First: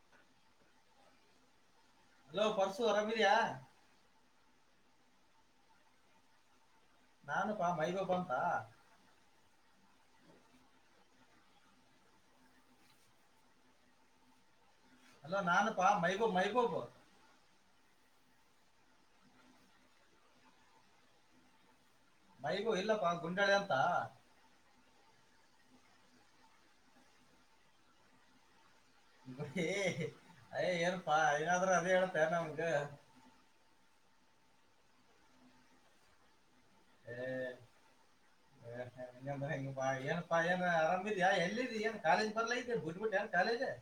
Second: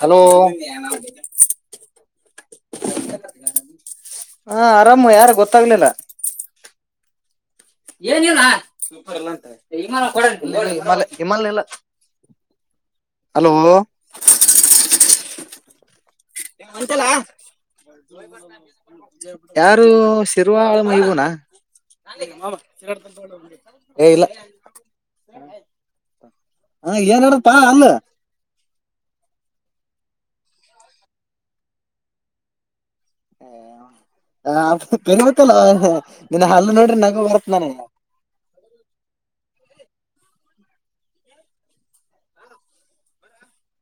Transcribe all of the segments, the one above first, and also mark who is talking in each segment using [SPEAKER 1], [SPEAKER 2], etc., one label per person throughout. [SPEAKER 1] Hello,
[SPEAKER 2] hello, ಬರ್ಸು ಆರಾಮಿದ್ದೀಯಾ... -
[SPEAKER 1] ಅರಾಮು ಯಾರು ಗೊತ್ತಾಗ್ಲಿಲ್ಲ. -
[SPEAKER 2] ನಾನುಪಾ ಮೈಬೂಬ್ ಅಂತ
[SPEAKER 1] ಏನಿಲ್ಲ ಸೂಪರ್ ಎಲ್ವಥೆ ವಿಮಲ್ ಕೂಡಾ [unintelligible] ವಿಮಲ್ ಇಲ್ಲ ಹಮಾನಲ್ಲ ಹಲೋ [unintelligible]
[SPEAKER 2] ಹಲೋ ನಾನುಪಾ ಮೈ [unintelligible] ಮೈಬುಬು. ಗೂ ಕೂ [unintelligible]
[SPEAKER 1] ಯಾರು ಶಿರ್ರುವಳ ಮಹಬೂನಾ... -
[SPEAKER 2] ಮೈಗೂ ಇಲ್ಲಪ್ಪಾ ಗುಂಡಾಳೆ ಅಂತ
[SPEAKER 1] ಏ ಇಲ್ಲ [inaudible] ಹ, [unintelligible] ಏನಾರಪ್ಪಾ ಅಲ್ಲ
[SPEAKER 2] ಏನ್ಪಾ ನಾದರ ಅೇಳ ತಣ ಅವನಗೆ [inaudible]
[SPEAKER 1] ಹ, [unintelligible] ಕಬೇಕಲ್ಲ ಇನ್ನ ಹಲ್ಲ ನೋಡ್ರಿ ನಗು ಬರುತ್ ನನಗ.
[SPEAKER 2] ಅ, ಏನ್ ಆರಾಮಿದಿ ಯಾ ಎಲ್ಲಿದಿ ನ್ ಕಾಲಜ್ ಬರ್ಲೈತಿ ಬಿಟ್ಬಿಟನ್ ಕಾಲೇಜ್ ನಾ.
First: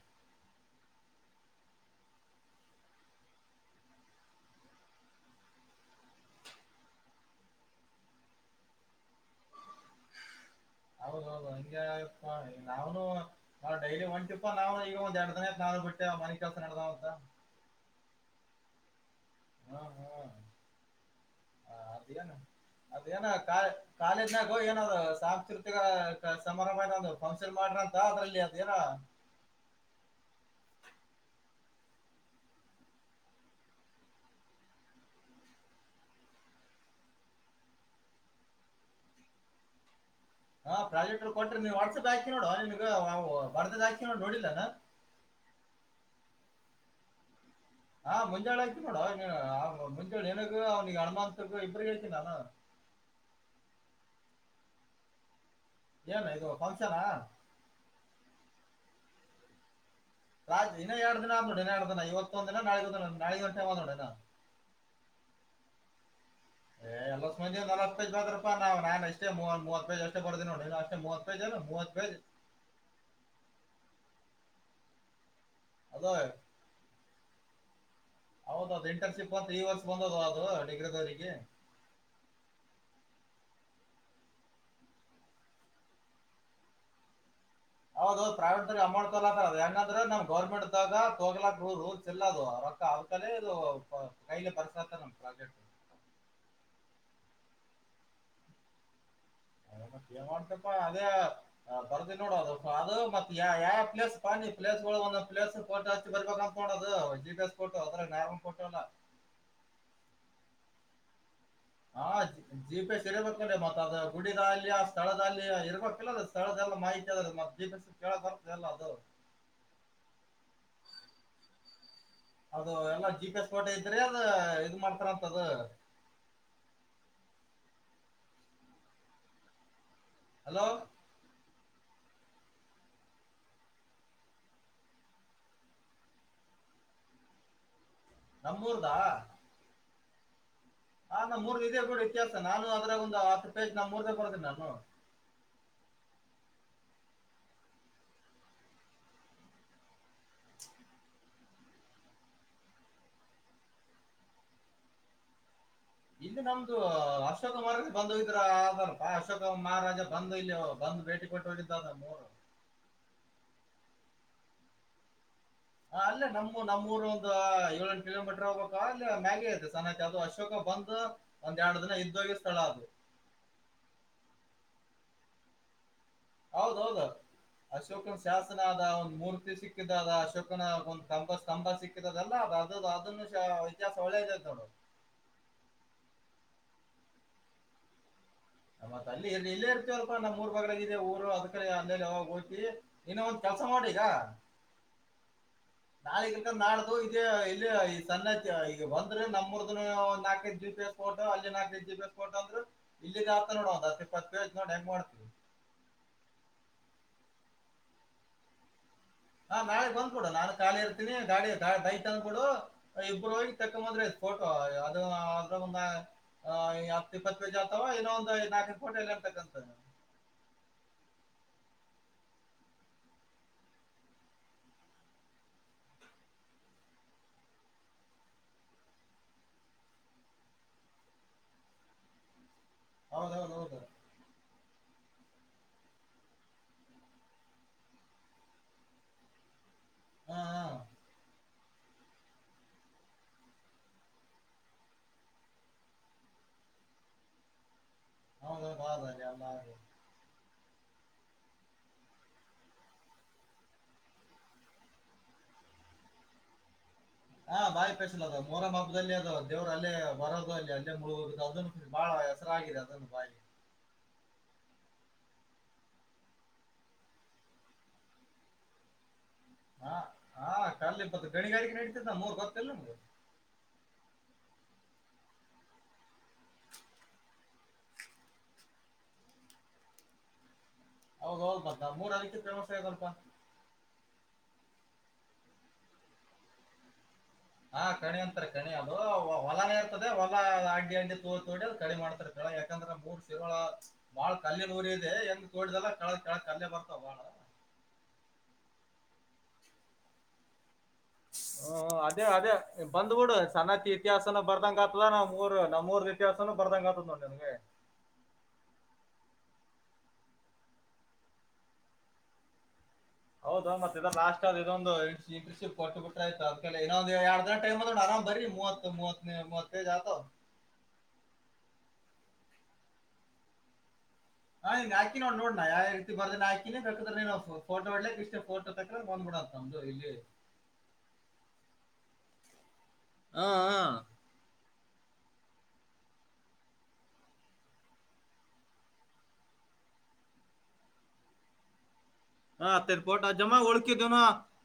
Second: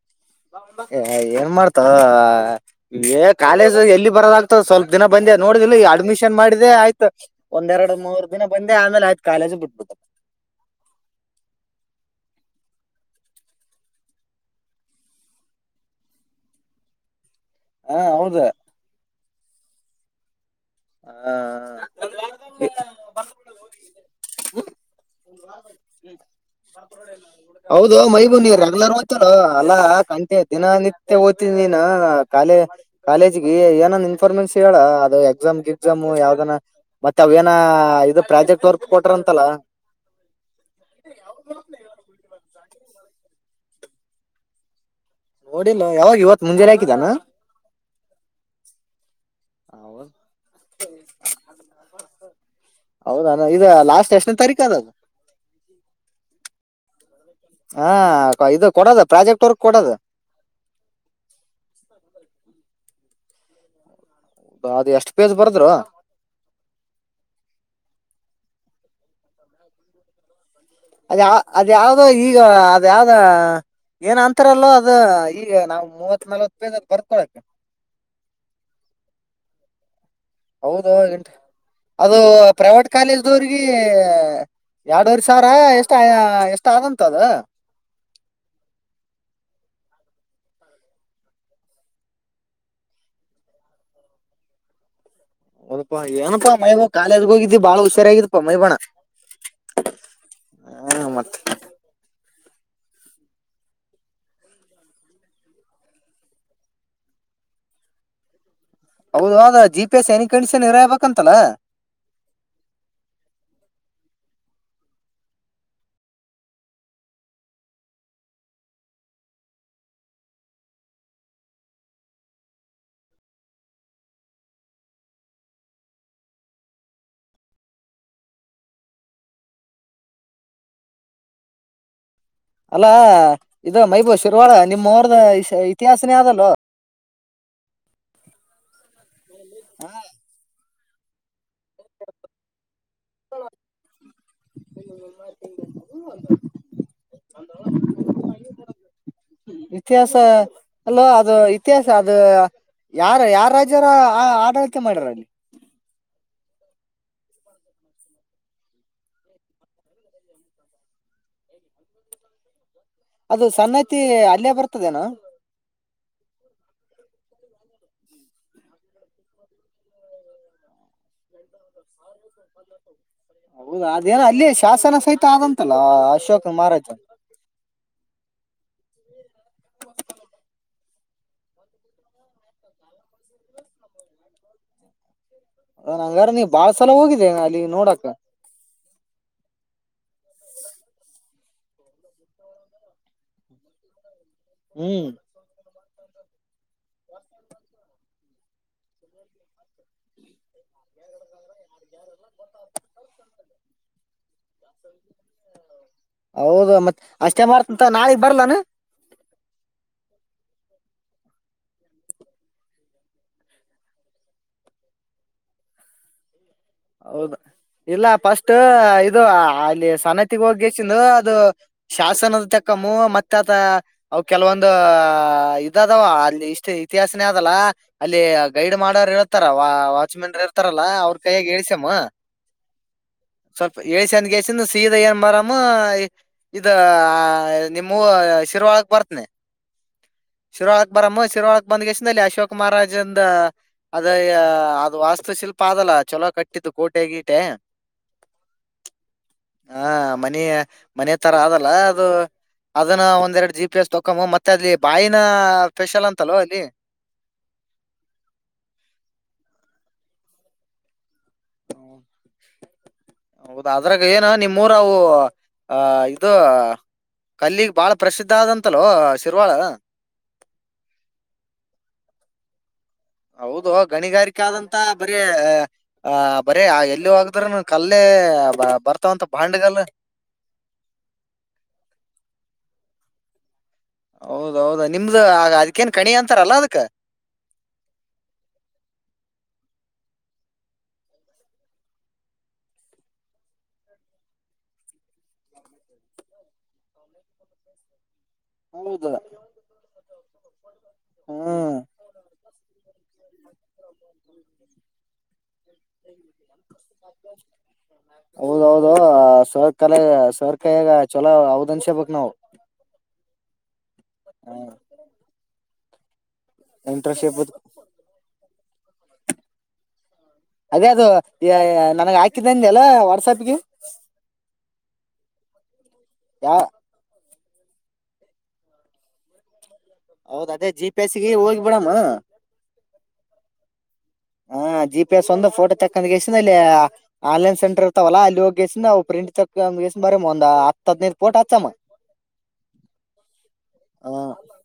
[SPEAKER 1] ಏನ್ ಮಾಡ್ತ ಕಾಲೇಜು ಎಲ್ಲಿ ಬರೋದಾಗ್ತದ ಸ್ವಲ್ಪ ದಿನ ಬಂದೆ ನೋಡಿದಲ್ಲಿ ಅಡ್ಮಿಶನ್ ಮಾಡಿದೆೆ. ಆಯ್ತು ಒಂದೆರಡು ಮೂರ್ ದಿನ ಬಂದೆ ಆಮೇಲೆ ಆಯ್ತು ಕಾಲೇಜು ಬಿಟ್ಬಿಟ್ಟ. ರ-
[SPEAKER 2] ಹೌದೌದು ಹ ನಾವನು ನ ಡೈಲಿ ಒಂಟಿಪ ನಾವ್ನು ಈಗ ಒಂದ್ ಎರಡ್ ದಿನತ್, ನಾ ಬಿಟ್ಟೆ ಮನೆ ಕೆಲಸ ನಡ್ದಾವಂತ.
[SPEAKER 1] ಹಾ, ಹೌದ...
[SPEAKER 2] ಹ್ಮ, ಹ್ಮ್,,
[SPEAKER 1] ಹಾ
[SPEAKER 2] ಹ ಅದು ಅದು ಕಾಲೇಜ್ ಹೋಗಿ. ಏನದು ಸಾಂಸ್ಕೃತಿಕ ಸಮರ್ರಂಬಏನದು. -
[SPEAKER 1] ಹೌದು ಮೈಬೂ ನೀರ್ ರೆಗ್ಯುಲರ್ ಹೋಗ್ತಿದರಲ. ಅಲ್ಲಾ ಕಂಟೆ ದಿನ ನಿತ್ಯ ಓಗತಿ. ದಿ ಕಾಲ ಕಾಲೇಜಗ ಏನ ಇನ್ಫಾರ್ಮೆನ್ಸ್ ಹೇಳ ಅದು ಎಕ್ಸಾಮ್ ಗಿಗ್ಜಾಂ. ಯಾವ್ದನ ಮತ್ತೆ ಅವೇಏನ ಇದು ಪ್ರಾಜೆಕ್ಟ್ ವರ್ಕ್ ಕೊಟ್ರ ಅಂತಲ್ಲ.
[SPEAKER 2] ಹಾ ಪ್ರಾಜೆಕ್ಟ್ ಕೊಟ್ರಿ ನೀವು ವಾಟ್ಸಪ್ಕಿ ಹಾಕು -ಬರ್ದಿದ್ ಆಯ್ತು ನೀ ನೋಡಿಲ್ಲೇನು.
[SPEAKER 1] ನೋಡಿಲ್ಲ ಯಾವಾಗ ಇವತ್ ಮುಂಜೆ ಹಾಕಿದಾನ
[SPEAKER 2] ಹಾ ಮುಂಜಾಳೆ ಆಯ್ತು ನೋಡೋ ಅವ ಮುಂಜಳ ನ ಅವನಿಗೆ ಅನುಮಾನಕ್ಕ ಇಬ್ರಿಗೂ ಹೇಳ್ತಿನಿ ನಾನು
[SPEAKER 1] ಹೌದಾನ ಇದು ಲಾಸ್ಟ್ ಎಷ್ಟನೇ ತಾರಿಕ್ ಅದು
[SPEAKER 2] ಏನ ಇದು ಫಂಕ್ಷನಾ
[SPEAKER 1] ಹಾ ಇದು ಕೊಡೋದು ಪ್ರಾಜೆಕ್ಟ್ ವರ್ಕ್ ಕೊಡದು
[SPEAKER 2] ಇನ್ನ ಎರಡು ದಿನ ನೋಡಿ ಇನ್ನ ಎರಡ್ ದಿನ ಇವತ್ತೊಂದ ದಿನ ನಾಳಿದ್ದು ಒಂದು ದಿನ [unintelligible]
[SPEAKER 1] ಹೌದ ಅದು ಎಷ್ಟು ಪೇಜ ಬರ್ದ್ರು
[SPEAKER 2] ಹೇಯ್ ಎಲ್ಲ ಒಂದು ಅಷ್ಟು ಮಂದಿ ನಲ್ವತ್ತು ಪೇಜ್ ಬರ್ದರಪ್ಪ ನಾನ್ ಅಷ್ಟೇ ಮೂವತ್ತು ಮೂವತ್ತು ಪೇಜ್ ಅಷ್ಟೇ ಬರ್ದಿನಿ ನೋಡು
[SPEAKER 1] ಅದ ಯಾವ ಅದ ಯಾವ್ದೋ ಈಗ ಅದ ಯಾವ್ದ ಏನ್ ಅಂತಾರಲ್ಲೋ ಅದ ನಾವು
[SPEAKER 2] ಅದು
[SPEAKER 1] ಮೂವತ್ ನಲ್ವತ್ ಪೇಜ್ ಬರ್ಕೊಳಕ್ಕೆ
[SPEAKER 2] ಹೌದೌದು ಇಂಟರ್ನ್ಶಿಪ್ ಈ ವರ್ಷ ಬಂದದ ಅದು
[SPEAKER 1] ಹೌದು
[SPEAKER 2] ಡಿಗ್ರಿದವರಿಗೆ
[SPEAKER 1] [unintelligible] ಅದು ಪ್ರೈವೇಟ್ ಕಾಲೇಜ್ ಅವದವರಿಗೆ ಎರಡವರೆ ಸಾವಿರ ಎಷ್ಟ ಎಷ್ಟ ಆಗಂತ ಅದ
[SPEAKER 2] ಹೌದ ಪ್ರೈವೇಟ್ ಅಂಮೌಂಟ್ ತಗೋಳಕಾತಾರ್ ಏಂಗಂದ್ರೆ ನಮ್ ಗೌರ್ಮೆಂಟ್ದಾಗ ತೊಗೊಳಕ್ಕ ರೂಲ್ಸ್ ಇಲ್ಲ ಅದು ರೊಕ್ಕ ಅಕ ಇದು ಕೈಲಿ [unintelligible]
[SPEAKER 1] [unintelligible] ಕಾಲೇಜ ಹೋಗಿದ್ದಿ ಬಾಳ ಹುಷಾರಾಗಿರಪ್ಪ ಮೈಬಣ್ಣ
[SPEAKER 2] ಏನ್ ಮಾಡ್ತಪ್ಪಾ ಅದೇ
[SPEAKER 1] ಮತ್
[SPEAKER 2] ಬರ್ದಿ ನೋಡ ಅದು ಅದು ಮತ್ತ ಯಾವ ಪ್ಲೇಸ್ ಪ ಪ್ಲೇಸ್ ಒಂದು ಪ್ಲೇಸ್ ಹಚ್ಚಿ ಬರ್ಬೇಕ ಅಂತ ನೋದಡು ಜಿ ಪಿ ಎ ಫೋಟೋ ಅದ್ರ ನಾರ್ಮಲ್ ಫೋಟೋ ಅಲ್ಲ
[SPEAKER 1] ಹೌದು ಅದ ಜಿ ಪಿ ಎಸ್ ಏನಕ್ಕೆ [unintelligible]
[SPEAKER 2] ಹಾ ಜಿ ಪಿ ಎಸ್ ಇರ್ಬೇಕೀ ಮತ್ ಅದ ಗುಡಿದ ಅಲ್ಲಿ ಆ ಸ್ಥಳದ ಅದಲ್ಲಿಯ ಇರ್ಬೇಕಿಲ್ಲ ಸ್ಥಳದಲ್ಲ ಮಾಹಿತಿ ಅದು ಮತ್ತ್ ಜಿ ಪಿ ಸ್ ಕೇಳ ಬರಲ್ಲ ಅದು ಅದು ಎಲ್ಲಾ ಜಿ ಪಿ ಎಸ್ ಕೋಟೆ ಅದು ಇದ್ರೆ ಮಾಡ್ತಾರಂತ ಅದು ಹಲೋ
[SPEAKER 1] ಅಲ್ಲಾ ಇದು ಮೈಬೂ ಶಿರ್ರುವಳ ನಿಮ್ಮ್ದು ಇತಿಹಾಸನೇ ಅದಲ್ಲೋ
[SPEAKER 2] ನಮ್ಮೂರದಾ
[SPEAKER 1] ಹಾ
[SPEAKER 2] ನಮ್ಮೂರು ಇದೇ ನೋಡು ಇತಿಹಾಸ ನಾನು ಅದ್ರಾಗ ಒಂದು ಹತ್ತು ಪೇಜ್ ನಮ್ಮೂರದೇ ಬರ್ದಿನಿ ನಾನು
[SPEAKER 1] ಇತಿಹಾಸ ಅಲ್ಲಾ ಅದು ಇತಿಹಾಸ ಅದು ಯಾರ ಯಾರ ರಾಜ್ಯರಆಡಳಿಕ್ಕೆ ಮಾಡ್ಯಾರ ಅಲ್ಲಿ
[SPEAKER 2] ಇಲ್ಲಿ ನಮ್ದು ಅಶೋಕ ಮಾರ ಬಂದ ಇದ್ರ ಅಲ್ ಅಶೋಕ ಮಹಾರಾಜ ಬಂದ ಇಲ್ಲಿ ಬಂದು ಭೇಟಿ ಕೊಟ್ಟಿದು ಮೂರು
[SPEAKER 1] ಅದು ಸನ್ನತಿ ಅಲ್ಲೇ ಬರ್ತದೇನಾ
[SPEAKER 2] ಹಾ ಅಲ್ಲೇ ನಮ್ಮ ನಮ್ಮೂಊರ್ ಒಂದ್ ಏಲೆಂಟು ಕಿಲೋಮೀಟರ್ ಹೋಗ್ಬೇಕು ಅಲ್ಲ ಮ್ಯಾಗೆ ಐತೆ ಸನತಿ ಅದು ಅಶೋಕ ಬಂದ ಒಂದ್ ಎರಡು ದಿನ ಇದ್ದೋಗಿ ಸ್ಥಳ ಅದು
[SPEAKER 1] ಹೌದ ಅದೇನ ಅಲ್ಲಿ ಶಾಸನ ಸಹಿತ ಆದಂತಲ್ಲ ಅಶೋಕ ಮಹಾರಾಜ
[SPEAKER 2] ಹೌದೌದು ಅಶೋಕನ ಶಾಸನ ಅದ ಒಂದ್ ಮೂರ್ತಿ ಸಿಕ್ಕಿದ ಅದ ಅಶೋಕನ ಒಂದ ಸ್ತಂಭ ಸಿಕ್ಕಿದದಲ್ಲ ಅದ ಅದನ್ನು ಇತಿಹಾಸ ಒಳ್ಳೇದ ನೋಡ
[SPEAKER 1] ಹಾ ಹಂಗಾರ ನೀ ಬಾಳ ಸಲ ಹೋಗಿದ್ದೇ ಅಲ್ಲಿ ನೋಡಾಕ
[SPEAKER 2] ಮತ್ತ್ ಅಲ್ಲಿ ಇಲ್ಲೇ ಇರ್ತವಲ್ಪ ನಮ್ಮ್ ಮೂರ್ ಬಗ್ಗಳಗಿದೆ ಊರು ಅದ್ ಕಡೆ ಅಂದೇಲೆ ಯಾವಾಗ ಹೋಗ್ತಿ ಇನ್ನ ಒಂದ್ ಕೆಲಸ ಮಾಡು ಈಗ
[SPEAKER 1] ಹ್ಮ್
[SPEAKER 2] ನಾಳೆ ಇಲ್ಲ ನಾಳಿದ್ದು ಇಲ್ಲೇ ಸಾನ್ನತಿ ಈಗ ಬಂದ್ರೆ ನಮ್ಮೂರದುನು ನಾಲ್ಕೈದು ಜಿ ಪಿ ಎಸ್ ಫೋಟೋ ಅಲ್ಲಿ ನಾಲ್ಕೈದು ಜಿ ಪಿ ಎಸ್ ಫೋಟೋ ಅಂದ್ರೆ ಇಲ್ಲಿಗೆ ಆತ ನೋಡ ಒಂದ್ ಹತ್ತು ಇಪ್ಪತ್ತು ಪೇಜ್ ನೋಡು ಹೆಂಗ ಮಾಡ್ತಿ
[SPEAKER 1] ಹೌದ ಮತ್ತ ಅಷ್ಟೇ ಮಾಡ್ತೀನಿ ತಗೋ ನಾಳಿದ್ದು ಬರಲೇನು
[SPEAKER 2] ಹಾ ನಾಳೆಗ್ ಬಂದ್ಬಿಡು ನಾನು ಖಾಲಿ ಇರ್ತೀನಿ ಗಾಳಿ ದೈ ತ ಅಂದ್ಬಿಡು ಇಬ್ರು ಹೋಗಿ ತಕೊ ಬಂದ್ರೆ ಫೋಟೋ ಅದು ಅದ್ರ ಒಂದ ಆ, ಈ ಹತ್ತು
[SPEAKER 1] ಹೌದ
[SPEAKER 2] ಇಪ್ಪತ್ತು ಪೇಜ್ ಆಗ್ತಾವ
[SPEAKER 1] ಇಲ್ಲ
[SPEAKER 2] ಇನ್ನೊಂದು
[SPEAKER 1] ಫಸ್ಟ್
[SPEAKER 2] ನಾಲ್ಕೈದು ಫೋಟೋ ಎಲ್ಲ
[SPEAKER 1] ಇದು
[SPEAKER 2] ತಕ್ಕಂತ
[SPEAKER 1] ಅಲ್ಲಿ ಸನತಿಗ್ ಹೋಗಿ ಎಂದು ಅದು ಶಾಸನದ ಚಕ್ಕಮು ಮತ್ತೆ ಆತ ಅವ ಕೆಲವೊಂದು ಇದದವ ಅಲ್ಲಿ ಇಷ್ಟ ಇತಿಹಾಸನೇ ಅದಲ್ಲ ಅಲ್ಲಿ ಗೈಡ್ ಮಾಡೋರ್ ಇರ್ತಾರ ವ ವಾಚ್ಮೆನ್ ಇರ್ತಾರಲ್ಲಾ ಅವ್ರ ಕೈಯಾಗ ಹೇಳಸ ಾ [inaudible]
[SPEAKER 2] ಹೌದೌದು
[SPEAKER 1] ಸ್ವಲ್ಪ
[SPEAKER 2] ಹೌದು
[SPEAKER 1] ಏಳ್ಸನ್ಗೆಸ ಸೀದ ಏನ್ ಬರಾಮ ಇದ ನಿಮ್ಮೂ ಶಿರ್ವಾಳಗ್ ಬರ್ತನಿ
[SPEAKER 2] ಹಾ ಹಾ
[SPEAKER 1] ಶಿರವಾಳಕ್ ಬರಮ್ಮ ಶಿರಾಳಕ್ ಬಂದ ಕೆಷ್ಟಲ್ಲಿ ಅಶೋಕ ಮಹಾರಾಜ್ ಅಂದ ಅದ ಅದ್ ವಾಸ್ತು ಶಿಲ್ಪ ಅದಲ್ಲ ಚಲೋ ಕಟ್ಟಿದ್ದು ಕೋಟೆ ಗೀಟೆ
[SPEAKER 2] ಹೌದೌದು ಹೌದು ಅಲ್ಲಿ ಎಲ್ಲ
[SPEAKER 1] ಹಾ ಮನೆಯ ಮನೆ ತರ ಆದದಲ್ಲ ಅದು ಅದನ್ನ ಒಂದೆರಡು ಜಿ ಪಿ ಎಸ್ ತೊಕೊು ಮತ್ತೆ ಅದ್ ಬಾಯಿನ ಸ್ಪೆಷಲ್ ಅಂತಲ್ವ ಅಲ್ಲಿ
[SPEAKER 2] ಹಾ ಬಾಯಿ ಸ್ಪೆಷಲ್ ಅದ ಮರ ಹಬ್ಬದಲ್ಲಿ ಅದ ದೇವ್ರ ಅಲ್ಲೇ ಬರೋದು ಅಲ್ಲಿ ಅಲ್ಲೇ ಮುಳುವುದು ಅದ ಬಾಳ ಹೆಸರಾಗಿದೆ ಅದನ್ನು ಬಾಯ
[SPEAKER 1] ಇ ಕಲ್ಲಿ ಬಾಳ ಪ್ರಸಿದ್ಧ ಆದಂತ
[SPEAKER 2] ಹಾ ಹಾ ಕಲ್ಲ ಇ ಬ ಗಣಿಗಾರಿಕೆ ನಡತಿದ್ದ ನ ಮೂರ್ ಗೊತ್ತಲ್ಲ
[SPEAKER 1] ಹೌದು ಗಣಿಗಾರಿಕೆ ಆದಂತ ಬರೀ ಆ ಬರ ಎಲ್ಲಿ ಹೋಗ್ದ್ರ ಕಲ್ಲೇ ಬರ್ತಾವಂತ ಬಾಂಡಗಲ್
[SPEAKER 2] ಹೌದ ಹೌದ ಬರ್ತ ಮೂರ್ ಅ ರೀ ಫೇಮಸ್ ಆದಲ್ಪ
[SPEAKER 1] ಹೌದೌದ ನಿಮ್ದು ಆಗ ಅದಕ್ಕೇನ್ ಕಣಿ ಅಂತಾರಲ್ಲ ಅದಕ್
[SPEAKER 2] ಹಾ ಕಣಿ ಅಂತಾರೆ ಕಣಿ ಅದು ಹೊಲನೇ ಇರ್ತದೆ ಹೊಲ ಅಡ್ಡಿ ಅಡ್ಡಿ ತೋ ತೋಡಿ ಅ ಕಣಿ ಮಾಡ್ತಾರೆಳ ಯಾಕಂದ್ರೆ ಮೂರ್ ಶಿರಳ ಬಾಳ ಕಲ್ಲಿನ ರಿ ಇದೆ ಹೆಂಗ್ ತೋಡ್ದಲ್ಲ ಕಲ್ಲ ಬರ್ತಾವ ಬಾಳ
[SPEAKER 1] ಹೌದ ಹ್ಮ್
[SPEAKER 2] ಹ್ಮ ಅದೇ ಅದೇ ಬಂದ್ಬುಡು ಸಣನ್ನತಿ ಇತಿಹಾಸನು ಬರ್ದಂಗ ಆಗ್ತದ ನಮ್ೂರ್ ನಮ್ೂರ್ದ ಇತಿಹಾಸನು ಬರ್ದಂಗ ಆತದ ಅದಂಗೆ
[SPEAKER 1] ಸರ್ಕಲೆ ಸರ್ಕಾಯಾಗ ಚಲೋ ಹದ್ ಅನ್ಷೇ ಬಕ್ ನಾವವು
[SPEAKER 2] ಹೌದಾ ಮತ್ತೆ ಲಾಷ್ಟ ಇದುಒಂದು ಸ್ವೀೃಷಫೋರ್ಗಳು ಆಯ್ತ ಇನ್ನೊಂದಂದು ಎರ
[SPEAKER 1] ಇಂಟರ್ನ್ಶಿಪ್
[SPEAKER 2] ದಿನ ಟೈಮ್ ಆರಾಮ ಬರಿ ಮೂವತ್ತು ಮೂವತ್ತೈದು ಇದಾವೆ
[SPEAKER 1] ಅದೇ ಅದು ನನಗ ಹಾಕಿದ್ದೇನ್ ಅಲ್ಲ ವಾಟ್ಸಪ್ಗೆ
[SPEAKER 2] ಹಾ್ನ್ ಹಾಕಿ ನೋ ನೋಣ ಯಾವ ರೀತಿ ಬರ್ದೇ
[SPEAKER 1] ಯಾವ
[SPEAKER 2] ಹಾಕೇೇಕಾದ್ರ ಫೋಟೋಡ್ಲಿಕ್ ಇಷ್ಟ ಫೋ ತಕ್ರ ಬಂದ್ಬಿಡತ್ತದು
[SPEAKER 1] ಹೌದ ಅದೇ ಜಿ ಪಿ ಎಸ್ಗೆ ಹೋಗಿ ಬಿಡಾಮ
[SPEAKER 2] ಹಾ ಹ
[SPEAKER 1] ಹಾ ಜಿ ಪಿ ಎಸ್ ಒಂದ ಫೋಟೋ ತಕ್ಕಂದ್ ಗಸ್ಸ ಅಲ್ಲಿ ಆನ್ಲೈನ್ ಸೆಂಟರ್ ಇರ್ತವಲ್ಲ ಅಲ್ಲಿ ಹೋಗಿಗೆಸ್ಸವು ಪ್ರಿಂಟ್ ತಕ್ಕ್ಸ ಬರ ಒಂದ ಹದ್ೈದು್ ೋಟೋ ಹಚ್ಚಮ್ಮ
[SPEAKER 2] ಹ ತ ಪೋಟ್ ಅ ಜಮ್ಮಾ
[SPEAKER 1] ಹ
[SPEAKER 2] ಉಳುಕಿದೇವನ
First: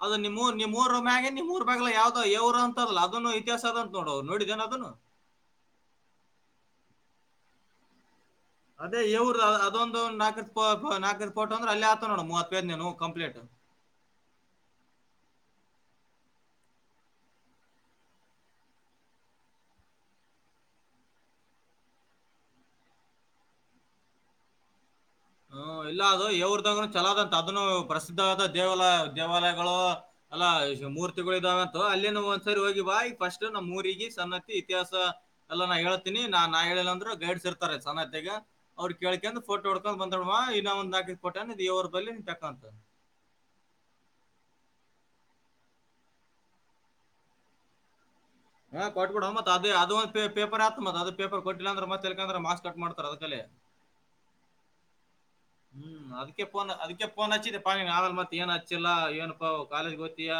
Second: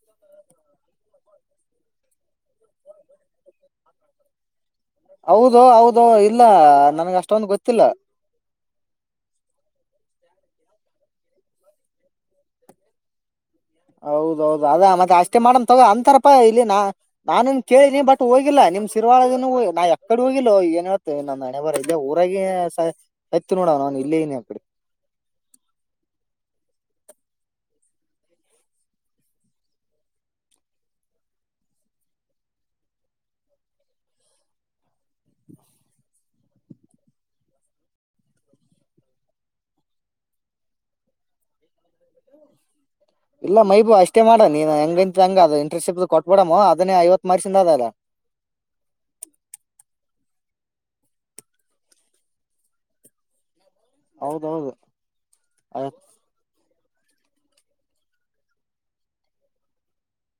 [SPEAKER 2] ಅದ ನಿಮಮ್ಮ ನೀಮ್ ಮೂರ ಮ್ಯಾಗೆ ನೀವು ಮೂರ್ ಬ್ಯಾಗಲಾಾವ್ದಾವವ್ ಅಲ್ಲ ಅದನ್ನು ಇತಿಹಾಸ ಅದ ಅಂತ ನೋಡ ನೋಡಿದೇನ ಅದನು
[SPEAKER 1] ಹೌದು ಹೌದು ಇಲ್ಲ ನನ್ಗ ಅಷ್ಟೊಂದು ಗೊತ್ತಿಲ್ಲ
[SPEAKER 2] ಅದೇ ಇವರು ಅದೊಂದು ನಾಲ್ಕ ನಾಲ್ಕತ್ ಪೋಟ್ ಅಂದ್ರ ಅಲ್ಲಿ ಆತ ನೋಡ ಮೂವ ಹತ್ತೈದ್ ನೀನು ಕಂಪ್ಲೀಟ್
[SPEAKER 1] ಹೌದೌದು ಅದ ಮತ್ತೆ ಅಷ್ಟೇ ಮಾಡನ್ ತಗೋ ಅಂತಾರಪಾ ಇಲ್ಲಿ ನಾ ನಾನನ್ ಕೇಳಿನಿ ಬಟ್ ಹೋಗಿಲ್ಲಾ ನಿಮ್ ಶರ್ವಾಳಗ ನಾ ಎಕಡೆ ಹೋಗಿಿಲ್ಲೋ ಏನ್ ಹೇಳ್ತ ನಂದ ನಣೆ ಬರ ಇಲ್ಲೇ ಊರಾಗ ಆತಿ ನೋಡವ ನ ಅವನ್ ಇಲ್ಲಿ ಇನ ಯಕಡೆ
[SPEAKER 2] ಹ್ಮ ಇಲ್ಲ ಅದು ಯವ್ರದಾಗನು ಚಲದಂತ ಅದನು ಪ್ರಸಿದ್ಧವಾದ ದೇವಾಲ ದೇವಾಲಯಗಳು ಎಲ್ಲಾ ಮೂರ್ತಿಗಳು ಇದಾವಂತ ಅಲ್ಲಿನ ಒಂದ್ಸರಿ ಹೋಗಿ ಬಾಯ್ ಫಸ್ಟ್ ನಮ್ಮ್ ಊಗ ಸನ್ನತಿ ಇತಿಹಾಸ ಎಲ್ಲಾನ ಹೇಳ್ತಿನಿ ನಾ ನಾ ಹೇಳಿಲ್ಲ ಅಂದ್ರು ಗೈಡ್ಸ್ ಇರ್ತಾರೆ ಸನ್ನತ್ತಗ ಅವ್ರ ಕೇಳ್ಕಂದ ಫೋಟೋ ಹ ಬಂದಡವಾ ಇಲ್ಲ ಒಂದ ಹಾಕಿದಕ್ ಕೊಟ್ಟೆ ಇವರು
[SPEAKER 1] ಇಲ್ಲ ಮೈಬೂ ಅಷ್ಟೇ ಮಾಡ ನೀನ್ ಹೆ ಹಂಗ ಅ ಇಂಟೆಸ್ ಶಿಪ್ ಕೊಟ್ಬಿಡಮ ಅದೇ ಐವತ್ತುತ್ರ್ಸಿಂದ ಅದಲ್ಲ
[SPEAKER 2] ಹಾ್ ಕೊಟ್ ಕೊೊಡ ಮತ್ತತ್ ಅದು ಅದ ಒಂದ ಪೇಪರ್ ಆತ್ ಅದು ಪೇಪರ್ ಕೊಟ್ಟಿಲ್ಲ ಅಂದ್ರ ಮತ್ತತ್ ಎಕಂದ್ರೆ ಮಾಕ್ಸ್ ಕಟ್ ಮಾಡ್ತಾರ ಅದಕೇ
[SPEAKER 1] ಹೌದೌದು
[SPEAKER 2] ಹ್ಮ್ ಅದಕ್ಕೆ ಎಪ್ಪ ಅ ಫೋನ್ ಹಚ್ಚಿದೆ ಪಾನಿನ್ ಆಮೇಲ್ ಮತ್ ಏನ್ ಹಚ್ಚಿಲ್ಲಾ ಏನಪ ಕಾಲೇಜ್ ಗೊತ್ತಯಾ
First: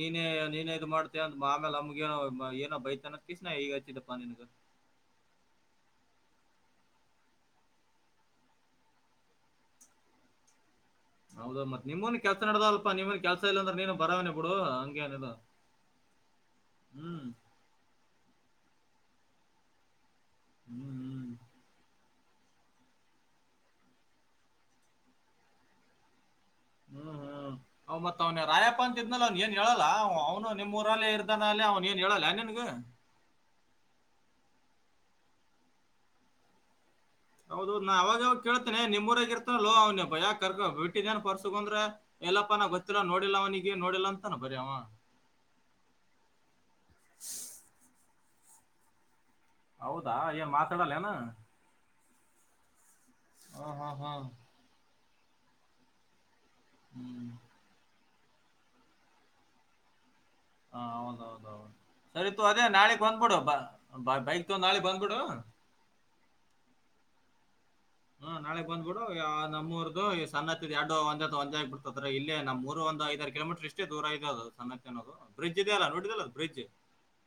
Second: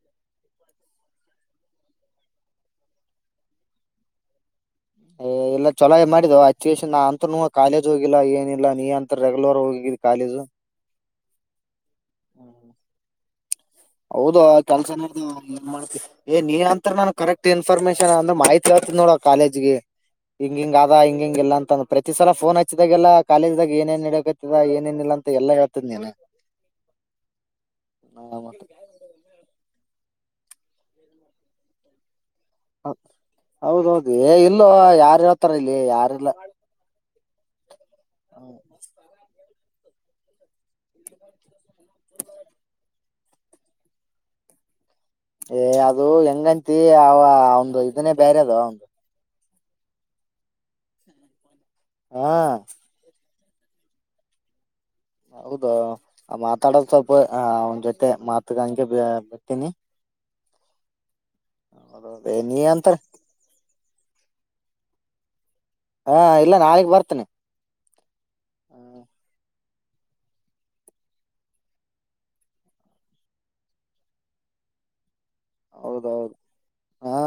[SPEAKER 2] ನೀನೇ ನೀನೇ ಇ್ ಮಾಡ್ತ ಅಂದ ಆಮೇಲೆ ನಮ್ಗ ಏನೋ ಬೈತಾನ ಕಿಸನ ಈಗ ಹಚ್ಚಿದ್ದ ಪಾನಿನ್ಿಗೆ
[SPEAKER 1] ಎಲ್ಲಾ ಚೊಲಾಗಿ ಮಾಡಿದ್ ಅಚ್ಚಷನ್ ನಾ ಅಂತನು ಕಾಲೇಜ್ ಹೋಗಿಲ್ಲ ಏನಿಲ್ಲ ನೀ ಅಂತ ರೆಗ್ಯುಲರ್ ಹೋಗಿದಿ ಕಾಲೇಜು
[SPEAKER 2] ಹೌದಾ ಮತ್ತೆ
[SPEAKER 1] ಹ್ಮ
[SPEAKER 2] ನೀನು ಬರವನೆ
[SPEAKER 1] ಹೌದು
[SPEAKER 2] ಬಿಡು
[SPEAKER 1] ಆ ಕೆಲ್ಸನ್ದ
[SPEAKER 2] ಹಂಗೇನಿಲ್ಲ
[SPEAKER 1] ಏನ್ ಮಾಡ್ತವಿ ಏ ನೀ ಅಂತ ನನ್
[SPEAKER 2] ಹ್ಮ್
[SPEAKER 1] ಕರೆಕ್ಟ್ ಇನ್ಫಾರ್ಮೇಶನ್ ಅಂದ್ರ ಮಾಹಿತಿ ಆತ ನೋಡ ಕಾಲೇಜ್ಗೆ ಹಂಗ ಹಂಗ ಆದದ
[SPEAKER 2] ಹ್ಮ್ ಹ್ಮ್
[SPEAKER 1] ಹಂಗಲ್ಲ ಅಂತ ಅ ಪ್ರತಿ ಮ ಸಲ ಫೋನ್ ಹಚ್ಚಿದಾಗೆಲ್ಲ ಕಾಲೇಜ್ದಾಗ ಏನೇಏನ್ ಇಡಕತ್ತದ ಏನೇನಿಲ್ಲ ಅಂತ ಎಲ್ಲ ಹೇಳ್ತದ ನೀನು
[SPEAKER 2] ಹ್ಮ್ ಹ್ಮ್ ಅವ ಮತ್ ಅವನ ರಾಯಪ್ಪಾ ಅಂತ ಇದ್ನಲ್ಲ ಅವ್ನ್ ಏನ್ ಹೇಳಲ್ಲ ಅವನು ನಿಮ್ಮ ಊರಲ್ಲಿೇ ಇರ್ತಾನ ಅಲ್ಲಿ ಅವ್ನು ಏನು ಹೇಳಲ್ಲ ನಿನ್
[SPEAKER 1] ಹ ಹೌದೌದು ಇನ್ನು ಇಲ್ಲ ಯಾರ ಇರತಾರ ಇಲ್ಲಿ ಯಾರಿಲ್ಲ
[SPEAKER 2] ದು ನಾ ಅವಾಗ ಕೇಳ್ತೇನೆ ನಿಮ್ಮೂರ ಆಾಗಿತ ೋ ಅವ್ನ ಬ ಯಾಕ ಕರ್ ಬಿಟ್ಟಿದ್ದೇನ್ ಪರ್ಸಗಂದ್ರೆ ಎಲ್ಲಪ್ಪನ ಗೊತ್ತಿರ ನೋಡಿಲ್ಲ ಅವನಿಿಗೆ ನೋಡಿಲ್ಲಾ ಅಂತಾನ ಬರ್ಯವ
[SPEAKER 1] ಏ ಅದು ಹೆಂಗಂತಿ ಅವ ಒಂದು ಇದನೇ ಬೇರೆ ಅದು ಒಂದು
[SPEAKER 2] ಹೌದಾ ಏ ಮಾತಾಡಲ್ಲ ಏನ
[SPEAKER 1] ಹ್ಮ
[SPEAKER 2] ಹ ಹಾ ಹಾ
[SPEAKER 1] ಹೌದಾ ಮಾತಾಡತಪ್ಪ
[SPEAKER 2] ಹ್ಮ್
[SPEAKER 1] ಮತ್ತೆ ಮಾತುಗಂಗೆ ಬಿತಿನಿ
[SPEAKER 2] ಹಾ ಹೌದೌದು ಹ ಸರಿತು
[SPEAKER 1] ನೀ
[SPEAKER 2] ಅದೇ
[SPEAKER 1] ಅಂತಾರ
[SPEAKER 2] ನಾಳಗ್ ಹೊಂದ್ಬಿಡುುವ ಬ ಬ ಬೈಕ್ ತೊ ನಾಳೆ ಬಂದ್ಬಿಡು
[SPEAKER 1] ಹಾ ಇಲ್ಲ ನಾಳಗ್ ಬರ್ತೇನೆ
[SPEAKER 2] ಹಾ ನಾಳೆ ಬಂದ್ಬಿಡು ನಮ್ಮೂರು ಇದು ಈ ಸಣ್ಣತ್ತ ಎರಡು ಒಂದ ಒಂದಜ ಆಗ್ಬ ಬಿಡ್ತದ್ರ ಇಲ್ಲಿ ನಮ್ಮ್ ಮೂರು ಒಂದ ಐದಾರರ್ ಕಿಲೋಮೀಟರ್ ಇಷ್ಟೇ ದೂರ ಇದೆ ಅದು ಸಣ್ಣತ್ತ ಅನ್ನೋದು ಬ್ರಿಜ ದಲ್ಲ ಉಟಲ್ಲ
[SPEAKER 1] ಹೌದೌದು
[SPEAKER 2] ಬ್ರಿಜ
[SPEAKER 1] ಹಾ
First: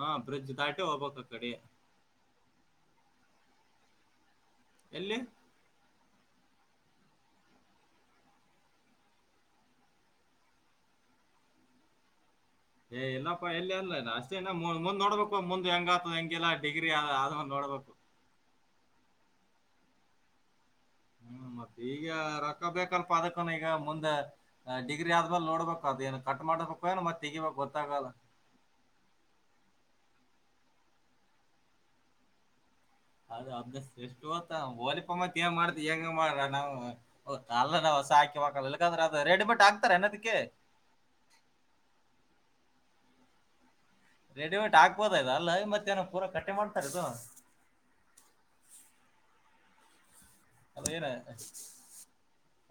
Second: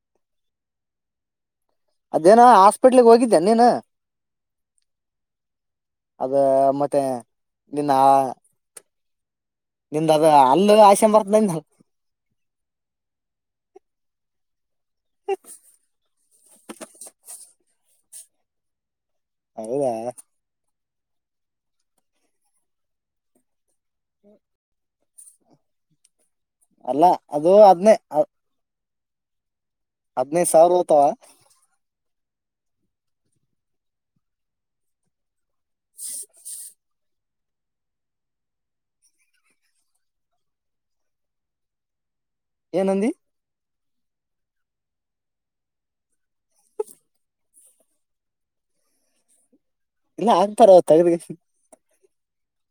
[SPEAKER 2] ಹಾ ಬ್ರಿಡ್ಜ್ ದಾಟೆ ಹೋಗ್ಬಕ್ ಅ ಕಡೆ
[SPEAKER 1] ಅದೇನ ಹಾಸ್ಪಿಟ್ಲ್ಿಗೆ ಹೋಗಿದ್ದೇ ನೀನು
[SPEAKER 2] ಎಲ್ಲಿ
[SPEAKER 1] ಅದ ಮತ್ತೆ ನಿನ್ನ ನಿಂದ ಅದ ಅಲ್ಲ ಆಶೆ ಬರ್ತದಿಂದ
[SPEAKER 2] ಏ ಇಲ್ಲಪ್ಪಾ ಎಲ್ಲಿ ಅನ್ಲ ಅಷ್ಟೇನ ಮುಂದ್ ನೋಡ್ಬೇಕು ಮುಂದ ಹೆಂಗ ಆತದ ಹೆಂಗಗೆಲ್ಲ ಡಿಗ್ರಿ ಅದ ಅದ್ ನೋಡ್ಬೇಕು
[SPEAKER 1] ಹೌದಾ.
[SPEAKER 2] ಹ್ಮ್ ಮತ್ತೆ ಈಗ ರೊಕ್ಕ ಬೇಕಲ್ ಪ ಅದಕ್ಕನ ಈಗ ಮುಂದೆ ಡಿಗ್ರಿ ಆದ್ಮೇಲ್ ನೋಡ್ಬೇಕ ಅದು ಏನ. ಕಟ್ ಮಾಡಬೇಕಕ್ ಏನು
[SPEAKER 1] ಅಲ್ಲ
[SPEAKER 2] ಮತ್ತ
[SPEAKER 1] ಅದು
[SPEAKER 2] ತೆಗಿಬೇಕಕ್
[SPEAKER 1] ಹದ್ನೇ
[SPEAKER 2] ಗೊತ್ತಾಗಲ್ಲ.
[SPEAKER 1] ಹದ್ನೈದು ಸಾವಿರ [unintelligible]
[SPEAKER 2] [unintelligible] ಮಾಡತಿ ಹೆಂಗ ಮಾಡ್ರ ನಾವು. ಅಲ್ಲ ನಾವವು ಸಾಕಿ ಹಕಲ್ಲ ಯಾಕಂದ್ರೆ ಅದು ರೆಡಿಮೆಟ್ ಆಗ್ತಾರ ಅನ್ನದಕ್ಕೆ.
[SPEAKER 1] ಏನಂದಿ.
[SPEAKER 2] ರೆಡಿಮೇಟ್ ಆಗ್ಬೋದ ಇ ಅಲ್ಲ ಮತ್ತೇಏನೋ ಪೂರಾ ಕಟ್ಟಿ ಮಾಡ್ತಾರ ಇದು.
[SPEAKER 1] ಇಲ್ಲ ಹಾಕ್ತಾರಾ
[SPEAKER 2] ಅದು ಏನ
[SPEAKER 1] ತಗ್ದ.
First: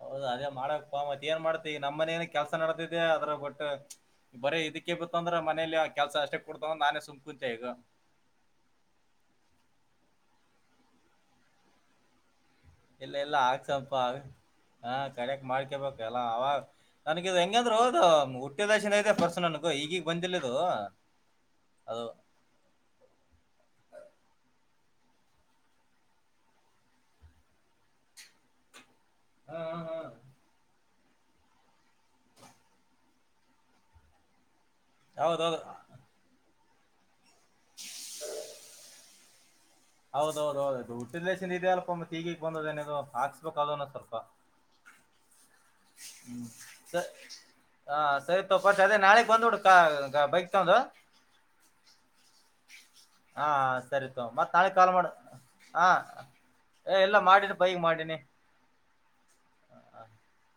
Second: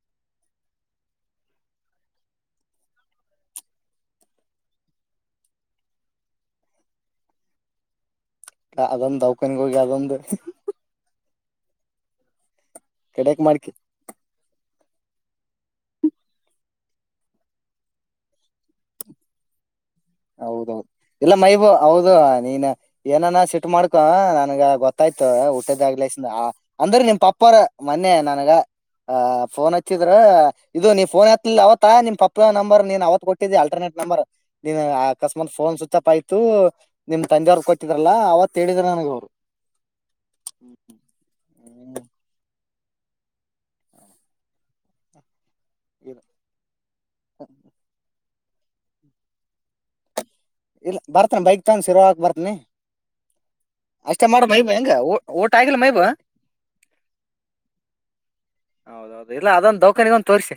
[SPEAKER 2] ಹೌದ ಅದೇ ಮಾಡಕ್ ಪ ಮತ್ ಏನ್ ಮಾಡ್ತಿ ಈ ನಮ್ಮ ಮನೆನ ಕೆಲ್ಸ ನಡತಿದ್ದ ಅ್ರ ಬಟ್ ಬರೇ ಇದಕ್ಕೆ ಬಿತ್ತ ಅಂದ್ರೆ ಮನೇಲಿ ಕೆಲ್ಸ ಅಷ್ಟೇ ಕೊಡ್ತ್ರ ನಾನೇ ಸುಮ್ಕ ಕುಂತೆ ಈಗ.
[SPEAKER 1] [unintelligible]
[SPEAKER 2] ಇಲ್ಲ ಇಲ್ಲ
[SPEAKER 1] ಕಡೆಕ್ ಮಾಡ್ಕಿ
[SPEAKER 2] ಆಗ್ಸಪಾ. ಹಾ ಕಡಕ್ ಮಾಡ್ಕೊಬೇಕಲ್ಲಾ ಅವಾಗ ನನಗಿದದು ಹೆಂಗಂದ್ರರು ಹೌದು ಹುಟ್ಟಿದಶಿನ ಇದೆ ಪರ್ಸ ನನ್ಗು ಈಗ.
[SPEAKER 1] ಹೌದೌದು ಇಲ್ಲ ಮೈಬೂ ಹೌದು ನೀನ್ ಏನಾನ ಸಿಟ್ ಮಾಡ್ಕೊ ನನ್ಗ ಗೊತ್ತ. ಆಯ್ತು ಊಟದಾಗ್ಲ ಅಂದ್ರೆ ನಿಮ್ ಪಪ್ಪಾರ ಮೊನ್ನೆ ನನಗ. ಹ ಫೋನ್ ಹಚ್ಚಿದ್ರ. ಇದು ನೀ್ಫೋನ್ ಹತ್ ಅವತ್ತ ನಿಮ ಪಪ್ಪ ನಂಬರ್ ನೀನ್ ಅವತ್ ಕೊಟ್ಟಿದ್ದಿ ಅಲ್ಟರ್ನೇಟ್ ನಂಬರ್. ನಿ ಅಕಸ್ಮಾತ್
[SPEAKER 2] ಹೌದೌದು
[SPEAKER 1] ಫೋನ್ ಸ್ವಿಚಾಪ್ ಆಯ್ತು. ನಿಮ್ ತಂದೆಯವ್ರು ಕೊಟ್ಟಿದ್ರಾರಲ್ಲ ಅವತ್ ಹೇಳಿದ್ರ ನನಗೆ ಅವ್ರು.
[SPEAKER 2] ಹೌದೌದು ಹೌದ್
[SPEAKER 1] ಅವ್ರು
[SPEAKER 2] [unintelligible] ಬಂದದೇನ. ಅದು ಹಾಕ್ಸ್ಬೇಕ ಅದನ ಸ್ವಲ್ಪ.
[SPEAKER 1] ಇಲ್ಲ
[SPEAKER 2] ಹ್ಮ ಸ ಹ ಸತ್. ರ್ ಅದೇ ನಾಳೆ ಬಂದು್ಡು ಬೈಕ್. ತಗೊಂಡು
[SPEAKER 1] ಇಲ್ಲ ಬರ್ತನ ಬೈಕ್ ತಗ ಶಿರಾಕ್ ಬರ್ತನಿ
[SPEAKER 2] ಹಾ ಸರಿ ತೋ
[SPEAKER 1] ಅಷ್ಟೇ ಮಾಡ
[SPEAKER 2] ಮತ್ ನಾಳೆ
[SPEAKER 1] ಮೈಬೂ ಹೆಂಗ
[SPEAKER 2] ಕಾಲ್ ಮಾಡು
[SPEAKER 1] ಊಟ ಆಗಿಲ್ಲ
[SPEAKER 2] ಹಾ
[SPEAKER 1] ಮೈಬೂ
[SPEAKER 2] ಏ ಇಲ್ಲ ಮಾಡೀನಿ ಬೈಗ್ ಮಾಡೀನಿ
[SPEAKER 1] ಹೌದೌದು ಇಲ್ಲ ಅದೊಂದ ದೌಕಾನಿಗೊಂದ ತೋರ್ಸಿ.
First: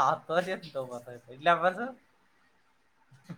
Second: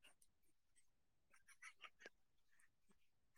[SPEAKER 2] ಆತ [unintelligible] ಇಲ್ಲ ಅ. ಸ